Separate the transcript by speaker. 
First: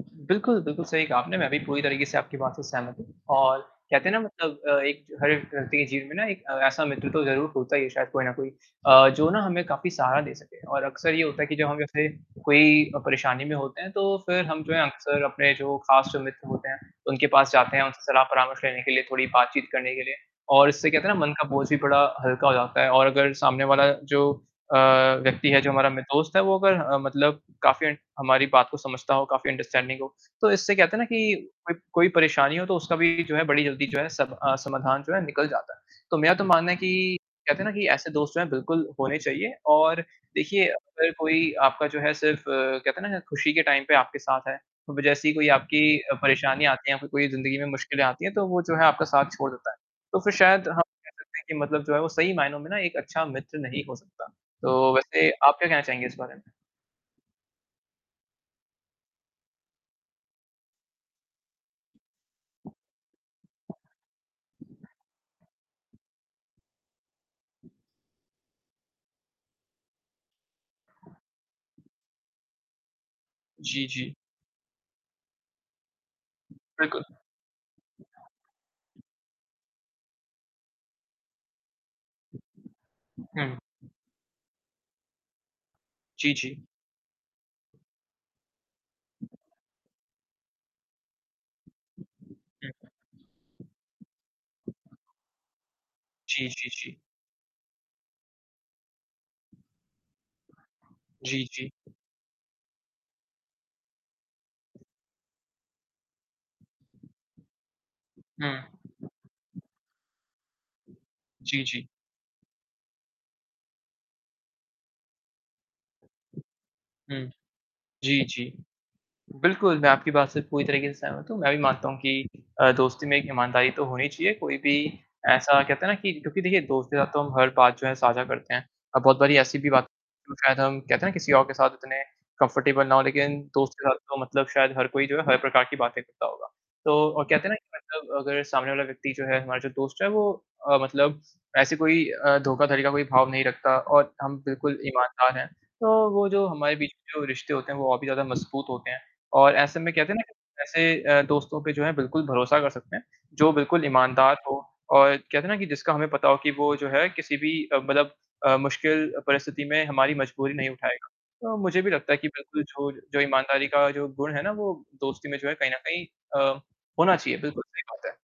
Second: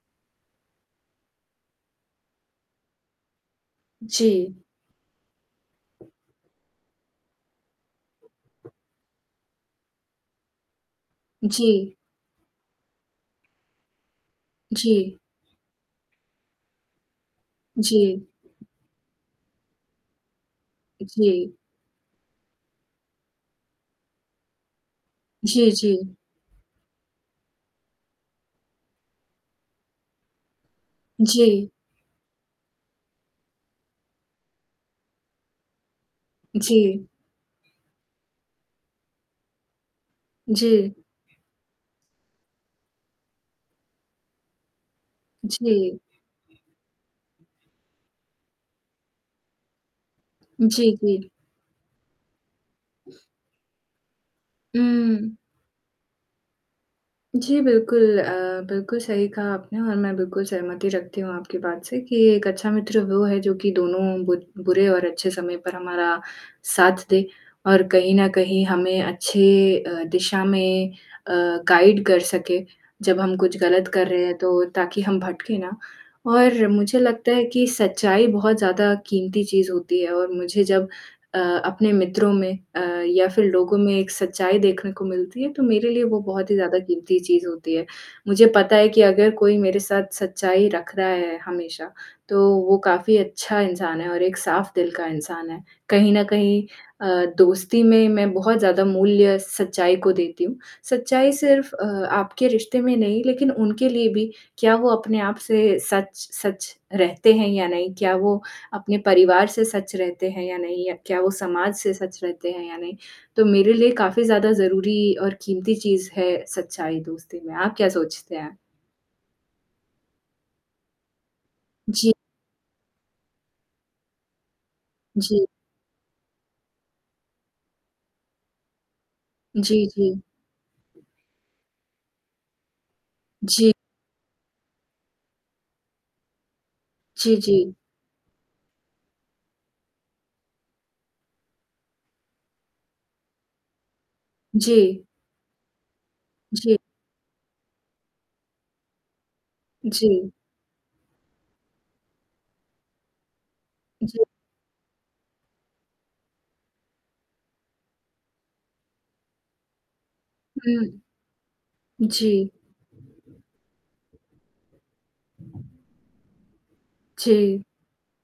Speaker 1: बिल्कुल, बिल्कुल सही कहा आपने मैं भी पूरी तरीके से आपकी बात से सहमत हूँ और कहते हैं ना
Speaker 2: जी।
Speaker 1: मतलब अ, एक हर व्यक्ति के जीवन में ना एक अ, ऐसा मित्र तो ज़रूर होता है शायद कोई ना कोई अ, जो ना हमें काफ़ी सहारा दे सके। और अक्सर ये होता है कि जब हम
Speaker 2: जी।
Speaker 1: जैसे कोई अ, परेशानी में होते हैं तो फिर हम जो है
Speaker 2: जी।
Speaker 1: अक्सर अपने जो ख़ास जो मित्र होते हैं उनके पास जाते हैं, उनसे सलाह
Speaker 2: जी।
Speaker 1: परामर्श लेने के लिए थोड़ी बातचीत करने के लिए और इससे कहते हैं ना मन का
Speaker 2: जी।
Speaker 1: बोझ भी बड़ा हल्का हो जाता है और अगर सामने वाला जो अ, व्यक्ति है जो
Speaker 2: जी,
Speaker 1: हमारा मि
Speaker 2: जी।
Speaker 1: दोस्त है वो अगर अ, मतलब काफ़ी हमारी बात को समझता हो काफ़ी अंडरस्टैंडिंग हो, तो इससे कहते हैं ना कि
Speaker 2: जी।
Speaker 1: कोई कोई परेशानी हो तो उसका भी जो है बड़ी जल्दी जो है सब अ, समाधान जो है निकल जाता है। तो मेरा तो मानना है
Speaker 2: जी।
Speaker 1: कि कहते हैं ना कि ऐसे दोस्त जो हैं बिल्कुल होने चाहिए और देखिए
Speaker 2: जी।
Speaker 1: अगर कोई आपका जो है सिर्फ़ अ, कहते हैं ना खुशी के टाइम पे आपके साथ है, अब जैसी कोई आपकी
Speaker 2: जी।
Speaker 1: अ, परेशानी आती है या फिर कोई ज़िंदगी में मुश्किलें आती हैं, तो वो जो है आपका साथ छोड़ देता है। तो फिर शायद हम
Speaker 2: जी,
Speaker 1: कह
Speaker 2: जी।
Speaker 1: सकतें हैं कि मतलब जो है वो सही मायनों में ना एक अच्छा मित्र नहीं हो सकता। तो वैसे
Speaker 2: उम
Speaker 1: आप क्या कहना चाहेंगे इस बारे में?
Speaker 2: जी, बिल्कुल अ, बिल्कुल सही कहा आपने और मैं बिल्कुल सहमति रखती हूँ आपकी बात से कि एक अच्छा मित्र वो है जो कि दोनों बु बुरे और अच्छे समय पर हमारा साथ दे और कहीं न कहीं हमें अच्छे अ, दिशा में अ, गाइड कर सके जब हम कुछ
Speaker 1: जी,
Speaker 2: गलत कर
Speaker 1: जी।
Speaker 2: रहे हैं तो ताकि हम भटके ना और मुझे
Speaker 1: बिल्कुल।
Speaker 2: लगता है कि सच्चाई बहुत ज़्यादा क़ीमती चीज़ होती है और मुझे जब अ, अपने मित्रों में अ, या फिर
Speaker 1: हुँ।
Speaker 2: लोगों में एक सच्चाई देखने को मिलती है तो मेरे लिए वो
Speaker 1: जी,
Speaker 2: बहुत ही
Speaker 1: जी।
Speaker 2: ज़्यादा क़ीमती चीज़ होती है। मुझे पता है कि अगर कोई मेरे साथ सच्चाई रख रहा है हमेशा तो
Speaker 1: हुँ।
Speaker 2: वो काफ़ी अच्छा इंसान है और एक साफ दिल का इंसान है, कहीं न
Speaker 1: जी,
Speaker 2: कहीं
Speaker 1: जी, जी।
Speaker 2: अ, दोस्ती में मैं बहुत ज़्यादा मूल्य सच्चाई को देती हूँ। सच्चाई
Speaker 1: जी, जी।
Speaker 2: सिर्फ अ, आपके रिश्ते में नहीं लेकिन उनके लिए भी क्या वो अपने आप से सच-सच रहते हैं या नहीं? क्या वो
Speaker 1: हुँ।
Speaker 2: अपने परिवार से सच रहते हैं या नहीं? या क्या वो
Speaker 1: जी,
Speaker 2: समाज
Speaker 1: जी।
Speaker 2: से सच रहते हैं या नहीं? तो मेरे लिए काफ़ी ज़्यादा ज़रूरी और क़ीमती चीज़ है सच्चाई
Speaker 1: हुँ।
Speaker 2: दोस्ती में। आप क्या
Speaker 1: जी,
Speaker 2: सोचते
Speaker 1: जी।
Speaker 2: हैं?
Speaker 1: बिल्कुल मैं आपकी बात से पूरी तरीके से सहमत हूँ, मैं भी मानता हूँ कि
Speaker 2: जी।
Speaker 1: अ, दोस्ती में एक ईमानदारी तो होनी चाहिए, कोई भी
Speaker 2: जी।
Speaker 1: ऐसा कहते हैं ना कि क्योंकि देखिए दोस्त के साथ तो हम हर बात जो है साझा करते हैं। अ, बहुत बारी ऐसी भी बात
Speaker 2: जी, जी।
Speaker 1: जो शायद हम कहते हैं ना किसी और के साथ इतने कम्फर्टेबल ना हो, लेकिन
Speaker 2: जी।
Speaker 1: दोस्त के साथ तो मतलब शायद हर कोई जो है, हर प्रकार की बातें करता होगा। तो और
Speaker 2: जी,
Speaker 1: कहते हैं ना
Speaker 2: जी।
Speaker 1: कि मतलब अगर सामने वाला व्यक्ति जो है हमारा जो दोस्त है वो अ, मतलब ऐसे कोई अ, धोखाधड़ी का कोई भाव नहीं रखता और हम बिल्कुल
Speaker 2: जी।
Speaker 1: ईमानदार हैं तो वो जो हमारे
Speaker 2: जी।
Speaker 1: बीच में जो रिश्ते होते हैं, वो और भी ज़्यादा मज़बूत होते हैं और ऐसे में कहते हैं ना
Speaker 2: जी।
Speaker 1: कि ऐसे अ, दोस्तों पे जो है बिल्कुल भरोसा कर सकते हैं, जो बिल्कुल
Speaker 2: जी।
Speaker 1: ईमानदार हो और कहते हैं ना कि जिसका हमें पता हो कि वो जो है किसी भी अ, मतलब अ, मुश्किल परिस्थिति में हमारी मजबूरी नहीं
Speaker 2: हुँ।
Speaker 1: उठाएगा। अ, मुझे भी लगता है कि
Speaker 2: जी।
Speaker 1: बिल्कुल जो जो ईमानदारी का जो गुण है ना, वो दोस्ती में जो है कहीं न कहीं अ, होना चाहिए
Speaker 2: जी।
Speaker 1: बिल्कुल, सही बात है।